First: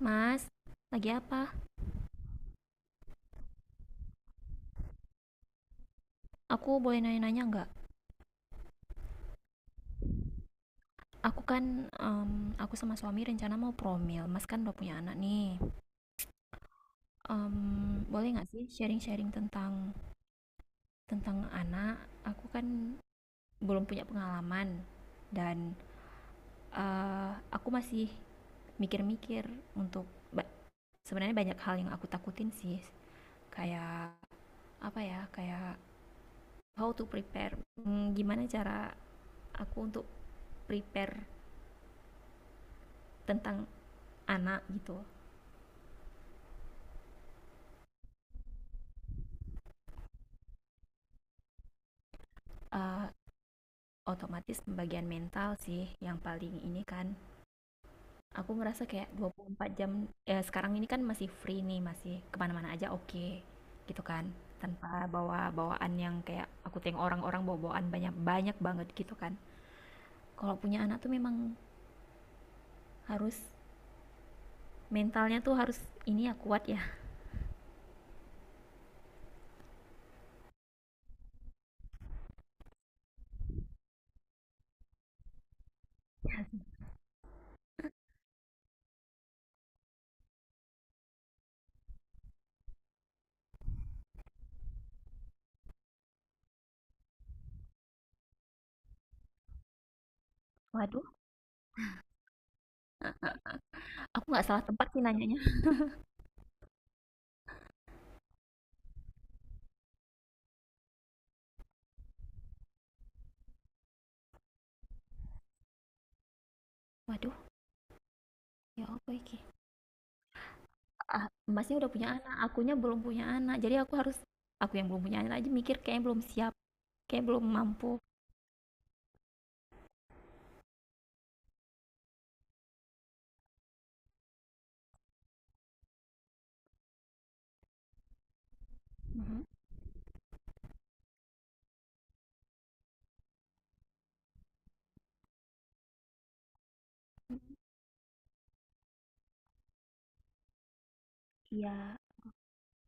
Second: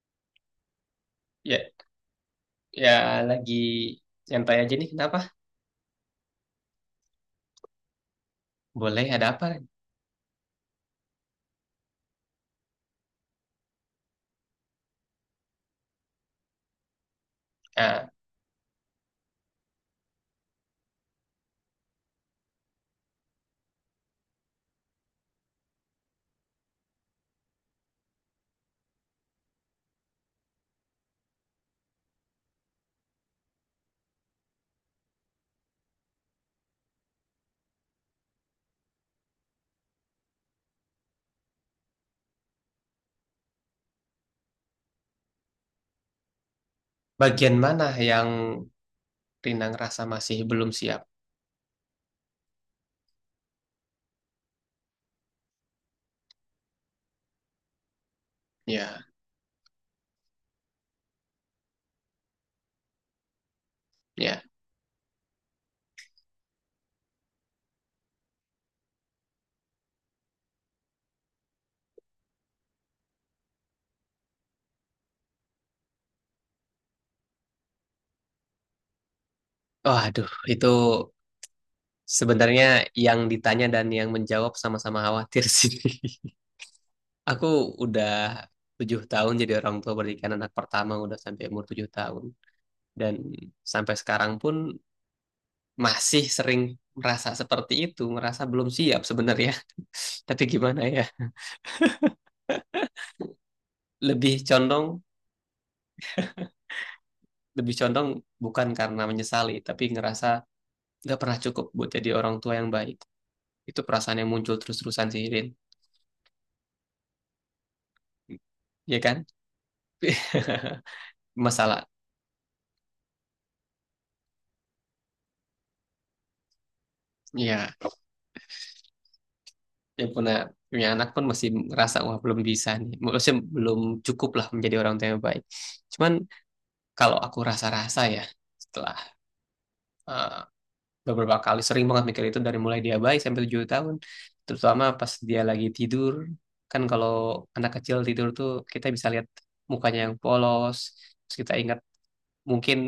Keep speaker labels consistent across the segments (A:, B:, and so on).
A: Mas, lagi apa?
B: Ya, ya lagi nyantai aja nih. Kenapa?
A: Aku boleh nanya-nanya nggak?
B: Boleh, ada apa?
A: Aku sama suami rencana mau promil. Mas kan udah punya anak nih. Em,
B: Ah,
A: boleh nggak sih sharing-sharing tentang tentang anak? Aku kan belum punya pengalaman dan aku masih mikir-mikir untuk ba- sebenarnya banyak hal yang aku takutin sih. Kayak apa ya? Kayak how to prepare. Gimana cara aku untuk prepare tentang anak gitu?
B: bagian mana yang Rina ngerasa masih belum siap?
A: Eh, Otomatis pembagian mental sih yang paling ini kan. Aku ngerasa
B: Ya,
A: kayak 24 jam ya sekarang ini kan masih free nih, masih kemana-mana aja oke gitu kan.
B: ya.
A: Tanpa bawa bawaan yang kayak aku tengok orang-orang bawa bawaan banyak-banyak banget gitu kan. Kalau punya anak tuh memang harus mentalnya tuh harus ini ya kuat ya.
B: Oh, aduh, itu sebenarnya yang ditanya dan yang menjawab sama-sama khawatir sih. Aku udah 7 tahun jadi orang tua berikan anak pertama udah sampai umur 7 tahun dan sampai sekarang pun masih sering merasa seperti itu, merasa belum siap sebenarnya. Tapi gimana ya?
A: Waduh, aku
B: Lebih
A: nggak salah
B: condong
A: tempat sih nanyanya.
B: lebih condong bukan karena menyesali, tapi ngerasa nggak pernah cukup buat jadi orang tua yang baik. Itu perasaan yang muncul terus-terusan sih, Rin.
A: Waduh, ya
B: Ya
A: apa
B: kan?
A: iki? Ah, Masnya
B: Masalah.
A: udah punya anak, akunya belum punya anak. Jadi aku yang belum punya anak aja mikir kayaknya belum siap, kayak belum
B: Ya,
A: mampu.
B: yang punya punya anak pun masih ngerasa wah belum bisa nih. Maksudnya belum cukup lah menjadi orang tua yang baik. Cuman kalau aku rasa-rasa ya setelah
A: Mhm.
B: eh, beberapa kali sering banget mikir itu dari mulai dia bayi sampai 7 tahun terutama pas dia lagi tidur kan kalau anak kecil tidur tuh kita bisa lihat mukanya yang polos terus kita ingat
A: Iya,
B: mungkin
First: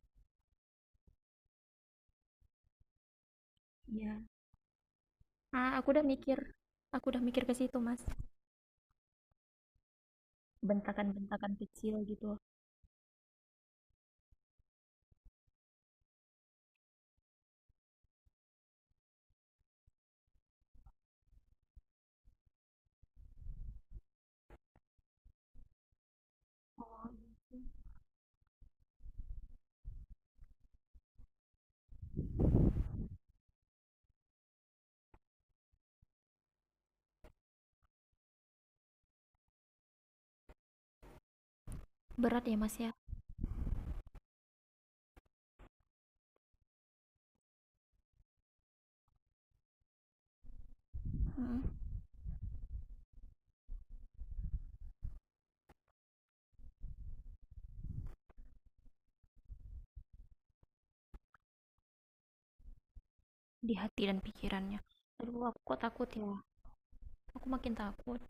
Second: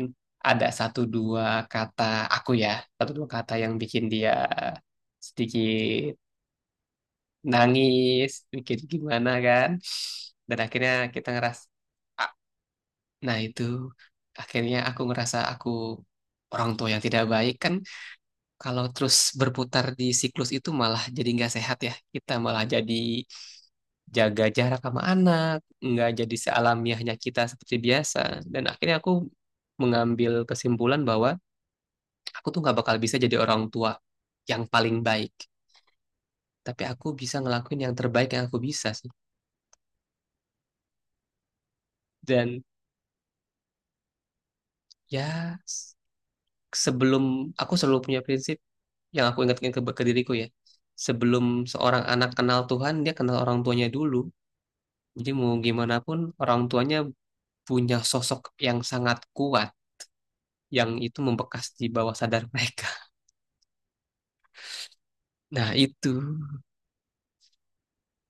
B: ada satu dua kata aku ya satu dua kata yang bikin
A: iya.
B: dia
A: Ah,
B: sedikit
A: aku udah mikir ke situ, Mas.
B: nangis bikin gimana kan dan akhirnya kita
A: Bentakan-bentakan
B: ngeras
A: kecil gitu.
B: ah, nah itu akhirnya aku ngerasa aku orang tua yang tidak baik kan kalau terus berputar di siklus itu malah jadi nggak sehat ya. Kita malah jadi jaga jarak sama anak, nggak jadi sealamiahnya kita seperti biasa. Dan akhirnya aku mengambil kesimpulan bahwa aku tuh nggak bakal bisa jadi orang tua yang paling baik. Tapi aku bisa ngelakuin yang terbaik yang aku bisa sih.
A: Berat ya,
B: Dan
A: Mas ya.
B: ya s- sebelum aku selalu punya prinsip yang aku ingatkan ke diriku ya. Sebelum
A: Mm-mm.
B: seorang anak kenal Tuhan, dia kenal orang tuanya dulu. Jadi mau gimana pun orang tuanya punya sosok yang sangat kuat yang itu membekas di bawah sadar mereka.
A: Di hati dan pikirannya. Aduh, aku
B: Nah,
A: kok
B: itu.
A: takut ya. Aku makin takut.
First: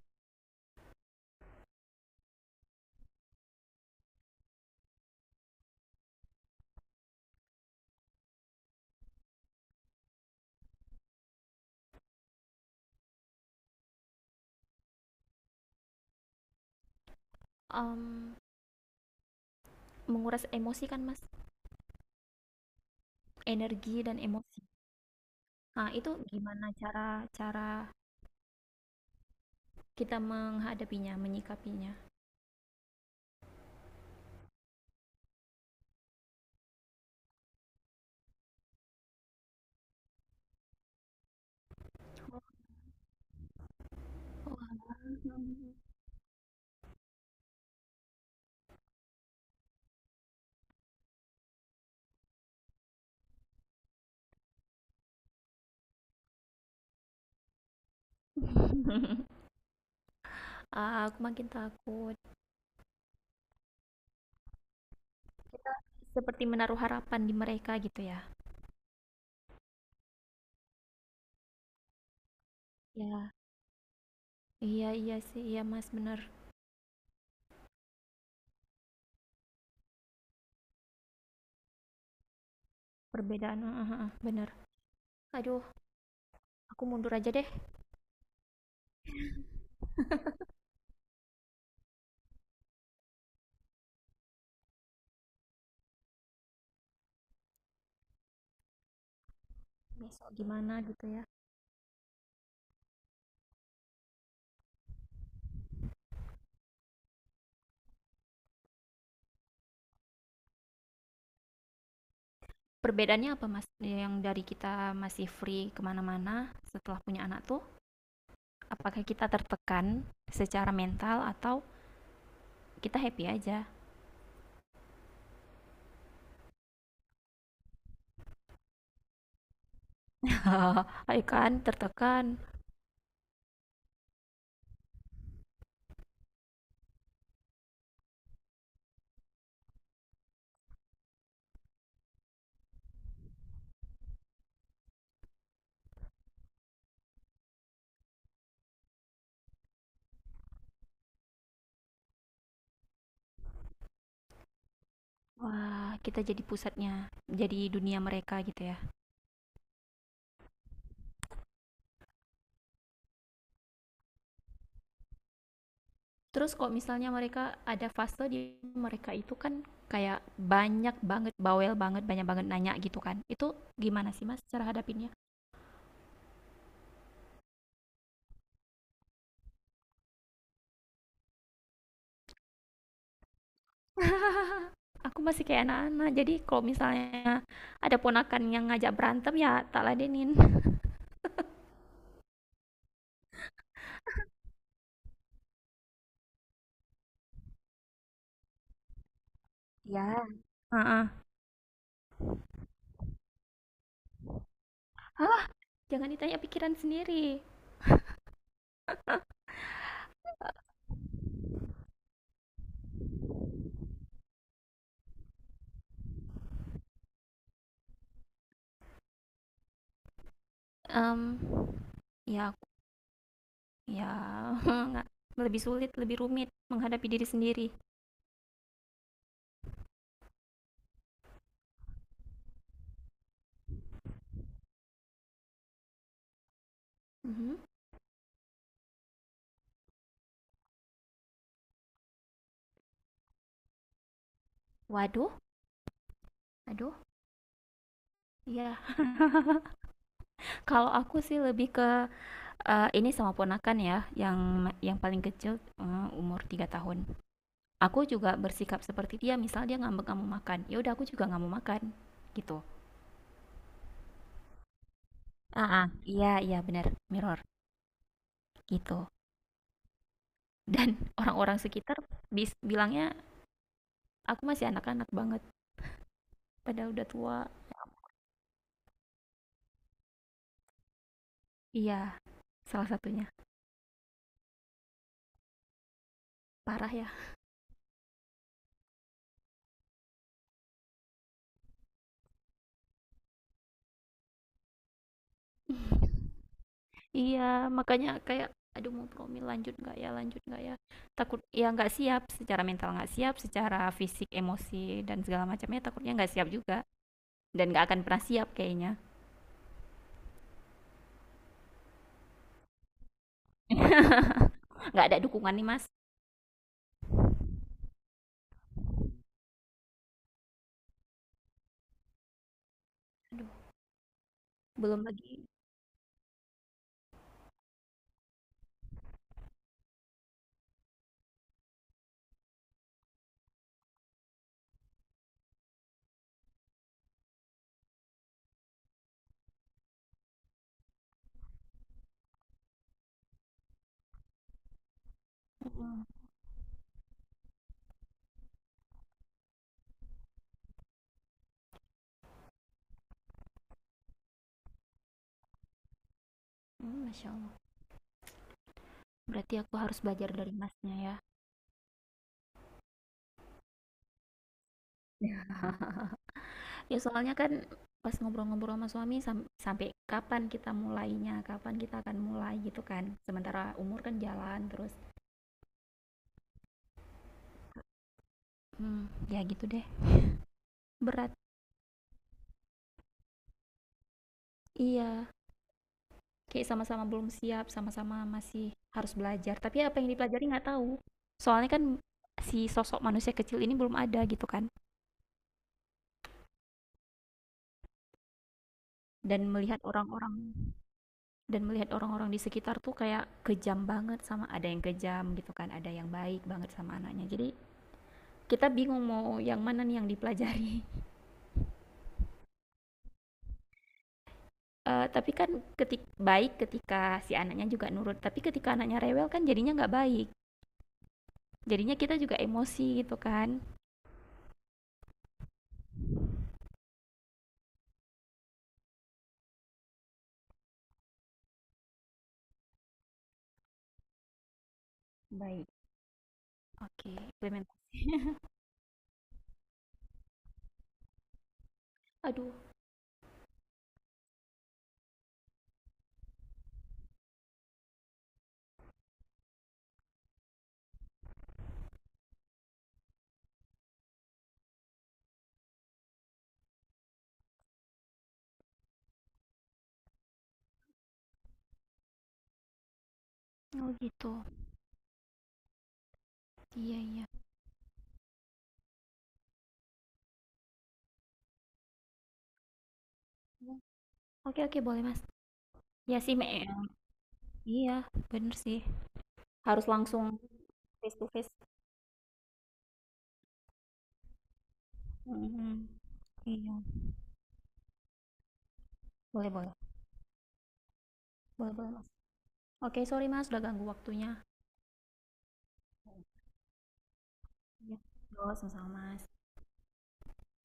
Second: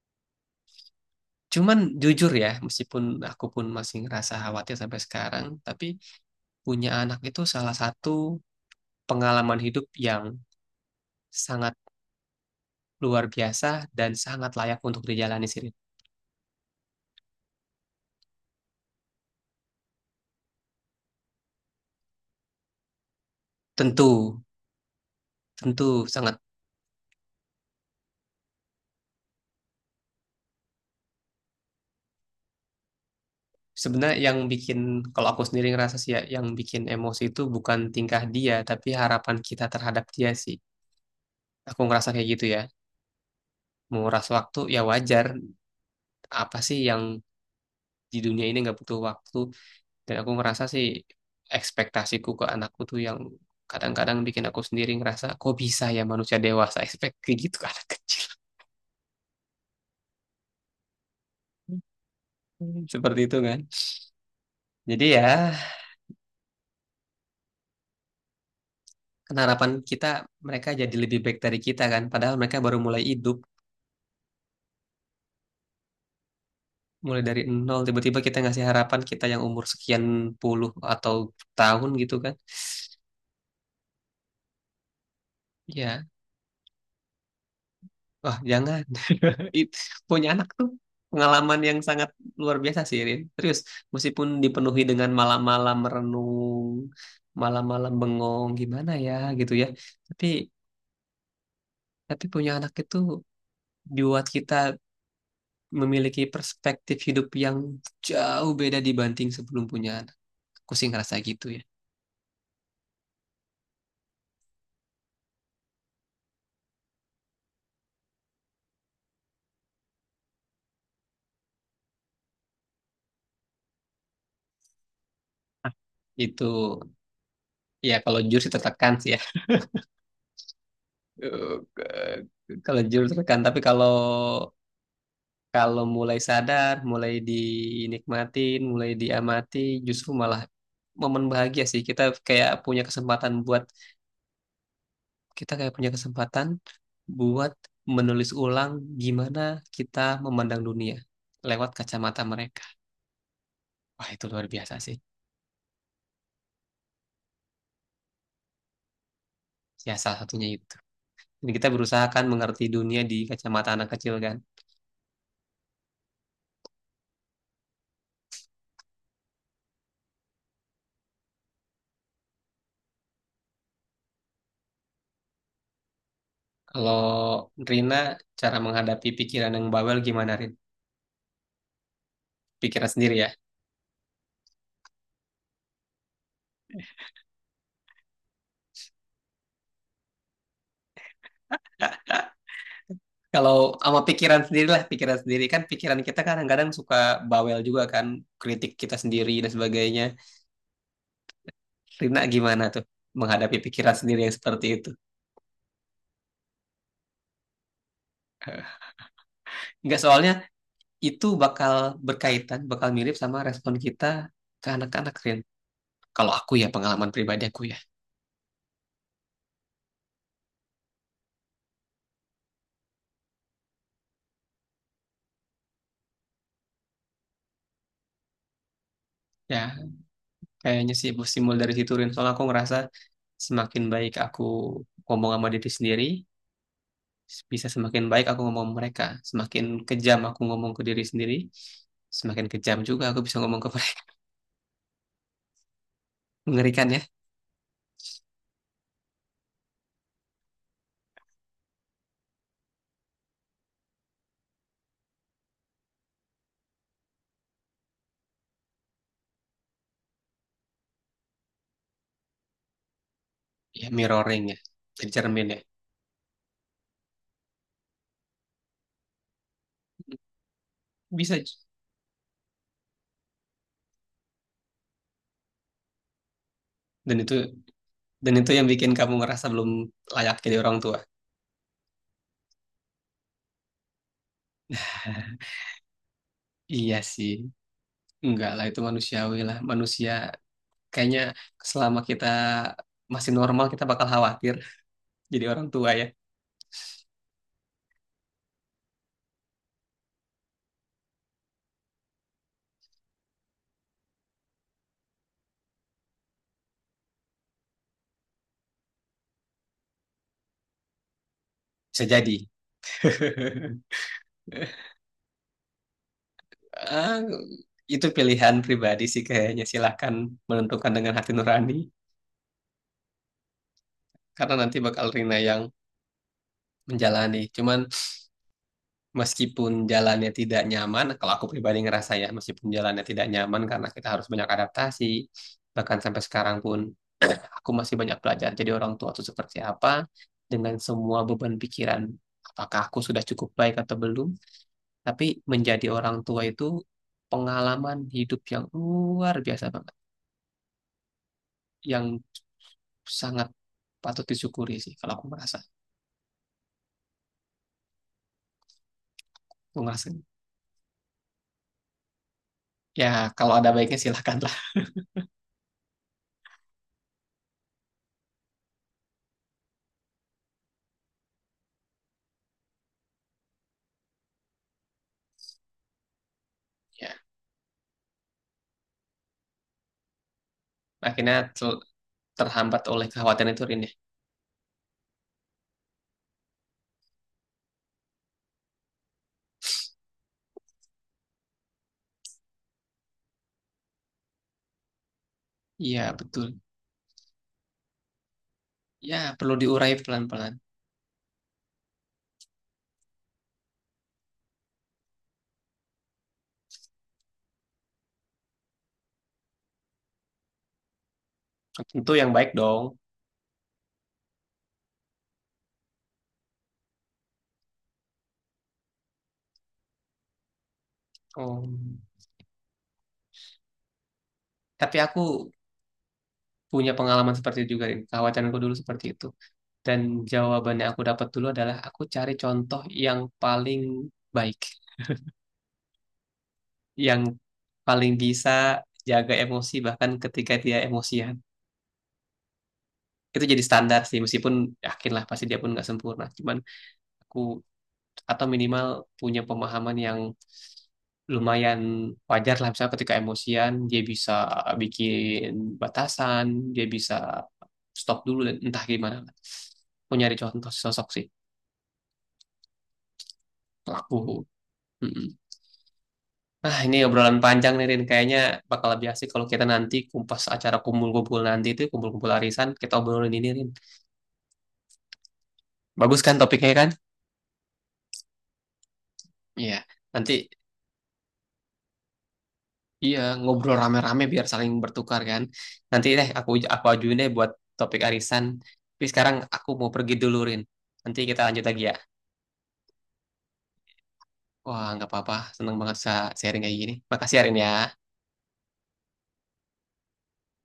B: Cuman jujur ya, meskipun aku pun masih ngerasa khawatir sampai sekarang, tapi punya anak itu salah satu pengalaman hidup yang sangat luar biasa dan sangat layak untuk dijalani sih. Rin.
A: Em, menguras emosi kan, Mas. Energi
B: Tentu,
A: dan emosi.
B: tentu
A: Ah, itu
B: sangat.
A: gimana cara cara kita menghadapinya, menyikapinya?
B: Sebenarnya yang bikin, kalau aku sendiri ngerasa sih ya, yang bikin emosi itu bukan tingkah dia, tapi harapan kita terhadap dia sih, aku ngerasa kayak
A: Oh.
B: gitu ya. Menguras waktu ya wajar, apa sih yang di dunia ini nggak butuh waktu? Dan aku ngerasa sih ekspektasiku ke anakku tuh yang kadang-kadang bikin aku sendiri ngerasa kok bisa ya manusia dewasa expect kayak gitu ke anak kecil.
A: Ah, aku makin takut.
B: Hmm, seperti itu kan, jadi ya
A: Seperti menaruh harapan di mereka gitu ya.
B: kan harapan kita mereka jadi lebih baik dari kita kan, padahal mereka baru mulai
A: Ya,
B: hidup,
A: iya iya sih, iya Mas, bener.
B: mulai dari nol, tiba-tiba kita ngasih harapan kita yang umur sekian puluh atau tahun gitu kan.
A: Perbedaan, heeh, heeh, bener. Aduh,
B: Ya,
A: aku mundur aja deh.
B: wah jangan. It, Punya anak tuh pengalaman yang sangat luar biasa sih, Rin. Terus, meskipun dipenuhi dengan malam-malam merenung, malam-malam bengong, gimana ya gitu ya. Tapi,
A: Besok gimana gitu ya?
B: tapi punya anak itu buat kita memiliki perspektif hidup yang jauh beda dibanding sebelum punya anak. Aku sih ngerasa gitu ya.
A: Perbedaannya apa, mas, yang dari kita masih free kemana-mana setelah punya anak tuh? Apakah kita tertekan secara mental atau kita happy aja?
B: Itu, ya kalau jujur sih tertekan sih ya.
A: Ayo kan tertekan.
B: Kalau jujur tertekan, tapi kalau kalau mulai sadar, mulai dinikmatin, mulai diamati, justru malah momen bahagia sih. Kayak punya kesempatan buat Kita kayak punya kesempatan buat menulis ulang gimana kita memandang dunia lewat kacamata mereka. Wah, itu luar biasa sih.
A: Wah, kita jadi pusatnya, jadi dunia mereka gitu ya.
B: Ya, salah satunya itu. Jadi kita berusaha kan mengerti dunia di kacamata anak kecil kan.
A: Terus kalau misalnya mereka ada fase di mereka itu kan kayak banyak banget bawel banget banyak banget nanya gitu kan, itu gimana sih, mas, cara hadapinnya?
B: Kalau Rina, cara menghadapi pikiran yang bawel gimana, Rin? Pikiran sendiri ya.
A: Aku masih kayak anak-anak, jadi kalau misalnya ada ponakan yang ngajak berantem ya tak ladenin.
B: Kalau sama pikiran sendiri lah, pikiran sendiri kan, pikiran kita kadang-kadang suka bawel juga kan, kritik kita sendiri dan sebagainya.
A: Ya,
B: Rina gimana tuh menghadapi pikiran sendiri yang seperti itu?
A: jangan ditanya pikiran sendiri.
B: Enggak, soalnya itu bakal berkaitan, bakal mirip sama respon kita ke anak-anak, Rin. Kalau aku ya pengalaman pribadi aku ya,
A: Um, ya, ya lebih sulit lebih rumit menghadapi diri sendiri.
B: ya kayaknya sih simul dari situ, Rin. Soalnya aku ngerasa semakin baik aku ngomong sama diri sendiri,
A: Mhm.
B: bisa semakin baik aku ngomong ke mereka. Semakin kejam aku ngomong ke diri sendiri, semakin kejam juga aku bisa ngomong ke mereka.
A: Waduh,
B: Mengerikan
A: aduh.
B: ya?
A: Iya, kalau aku sih lebih ke ini sama ponakan ya, yang paling kecil, umur 3 tahun. Aku juga bersikap seperti dia, misal dia ngambek nggak mau makan, ya udah aku juga nggak mau makan, gitu.
B: Ya, mirroring ya, jadi cermin ya.
A: Heeh, iya iya benar, mirror gitu. Dan
B: Bisa.
A: orang-orang sekitar bilangnya aku masih anak-anak banget, padahal udah
B: Dan itu
A: tua.
B: dan itu yang bikin kamu ngerasa belum layak jadi orang tua.
A: Iya, salah satunya. Parah
B: Iya
A: ya.
B: sih, enggak lah, itu manusiawi lah. Manusia kayaknya selama kita masih normal kita bakal khawatir jadi orang tua ya.
A: Iya, makanya kayak aduh mau promil lanjut nggak ya lanjut nggak ya, takut ya, nggak siap secara mental, nggak siap secara fisik emosi dan segala macamnya. Takutnya nggak siap juga dan nggak akan pernah siap kayaknya.
B: Bisa jadi.
A: Nggak ada dukungan nih, mas.
B: Ah, itu pilihan pribadi sih kayaknya. Silahkan menentukan dengan hati nurani, karena nanti
A: Belum
B: bakal
A: lagi.
B: Rina yang menjalani. Cuman meskipun jalannya tidak nyaman, kalau aku pribadi ngerasa ya, meskipun jalannya tidak nyaman karena kita harus banyak adaptasi, bahkan sampai sekarang pun aku masih banyak belajar jadi orang tua itu seperti apa, dengan semua beban pikiran, apakah aku sudah cukup baik atau belum, tapi menjadi
A: Mm,
B: orang tua itu pengalaman hidup yang luar biasa banget. Yang sangat patut disyukuri sih, kalau
A: mm, masya allah, berarti aku
B: aku
A: harus
B: merasa gitu.
A: belajar dari masnya ya.
B: Ya kalau ada baiknya silakanlah.
A: Ya soalnya kan pas ngobrol-ngobrol sama suami sampai kapan kita mulainya, kapan kita akan mulai gitu kan. Sementara umur kan jalan terus.
B: Ya
A: Hmm, ya gitu deh. Berat.
B: akhirnya terhambat oleh kekhawatiran itu, Rin ya.
A: Iya. Kayak sama-sama belum siap, sama-sama masih harus belajar. Tapi apa yang dipelajari nggak tahu. Soalnya kan si sosok manusia kecil ini belum ada gitu kan.
B: Iya betul, ya
A: Dan
B: perlu
A: melihat
B: diurai pelan-pelan.
A: orang-orang dan melihat orang-orang di sekitar tuh kayak kejam banget sama, ada yang kejam gitu kan, ada yang baik banget sama anaknya. Jadi kita bingung mau yang mana nih yang dipelajari.
B: Tentu yang baik dong.
A: Eh, tapi kan ketik baik ketika si anaknya juga nurut, tapi ketika anaknya rewel kan jadinya nggak baik,
B: Oh.
A: jadinya kita juga emosi gitu kan.
B: Tapi aku punya pengalaman seperti itu juga, Rin, kekhawatiranku dulu seperti itu. Dan jawaban yang aku dapat dulu adalah aku cari contoh yang paling baik,
A: Baik. Oke,
B: yang
A: implement.
B: paling bisa jaga emosi bahkan ketika dia emosian.
A: Aduh.
B: Itu jadi standar sih, meskipun yakin lah pasti dia pun nggak sempurna, cuman aku atau minimal punya pemahaman yang lumayan wajar lah, misalnya ketika emosian dia bisa bikin batasan, dia bisa stop dulu dan entah gimana lah. Aku nyari contoh sosok sih,
A: Oh
B: pelaku.
A: gitu.
B: Mm-mm. Ah, ini
A: Iya iya.
B: obrolan panjang nih, Rin, kayaknya bakal lebih asik kalau kita nanti kumpas acara kumpul-kumpul, nanti itu kumpul-kumpul arisan kita obrolin ini, Rin.
A: Oke, okay, oke, okay, boleh mas. Ya
B: Bagus
A: sih,
B: kan
A: Me.
B: topiknya kan.
A: Iya, bener sih.
B: Iya.
A: Harus langsung
B: Nanti.
A: face to face.
B: Iya, ngobrol rame-rame biar saling bertukar kan.
A: Mm-mm.
B: Nanti deh aku
A: Iya.
B: aku ajuin deh buat topik arisan. Tapi sekarang
A: Boleh
B: aku
A: boleh.
B: mau pergi dulu, Rin. Nanti kita lanjut
A: Boleh
B: lagi
A: boleh
B: ya.
A: mas. Oke, okay, sorry mas, udah ganggu waktunya.
B: Wah, nggak apa-apa. Seneng banget bisa sharing kayak gini. Makasih, ya, Rin
A: Iya.
B: ya.
A: Yo, sama-sama mas.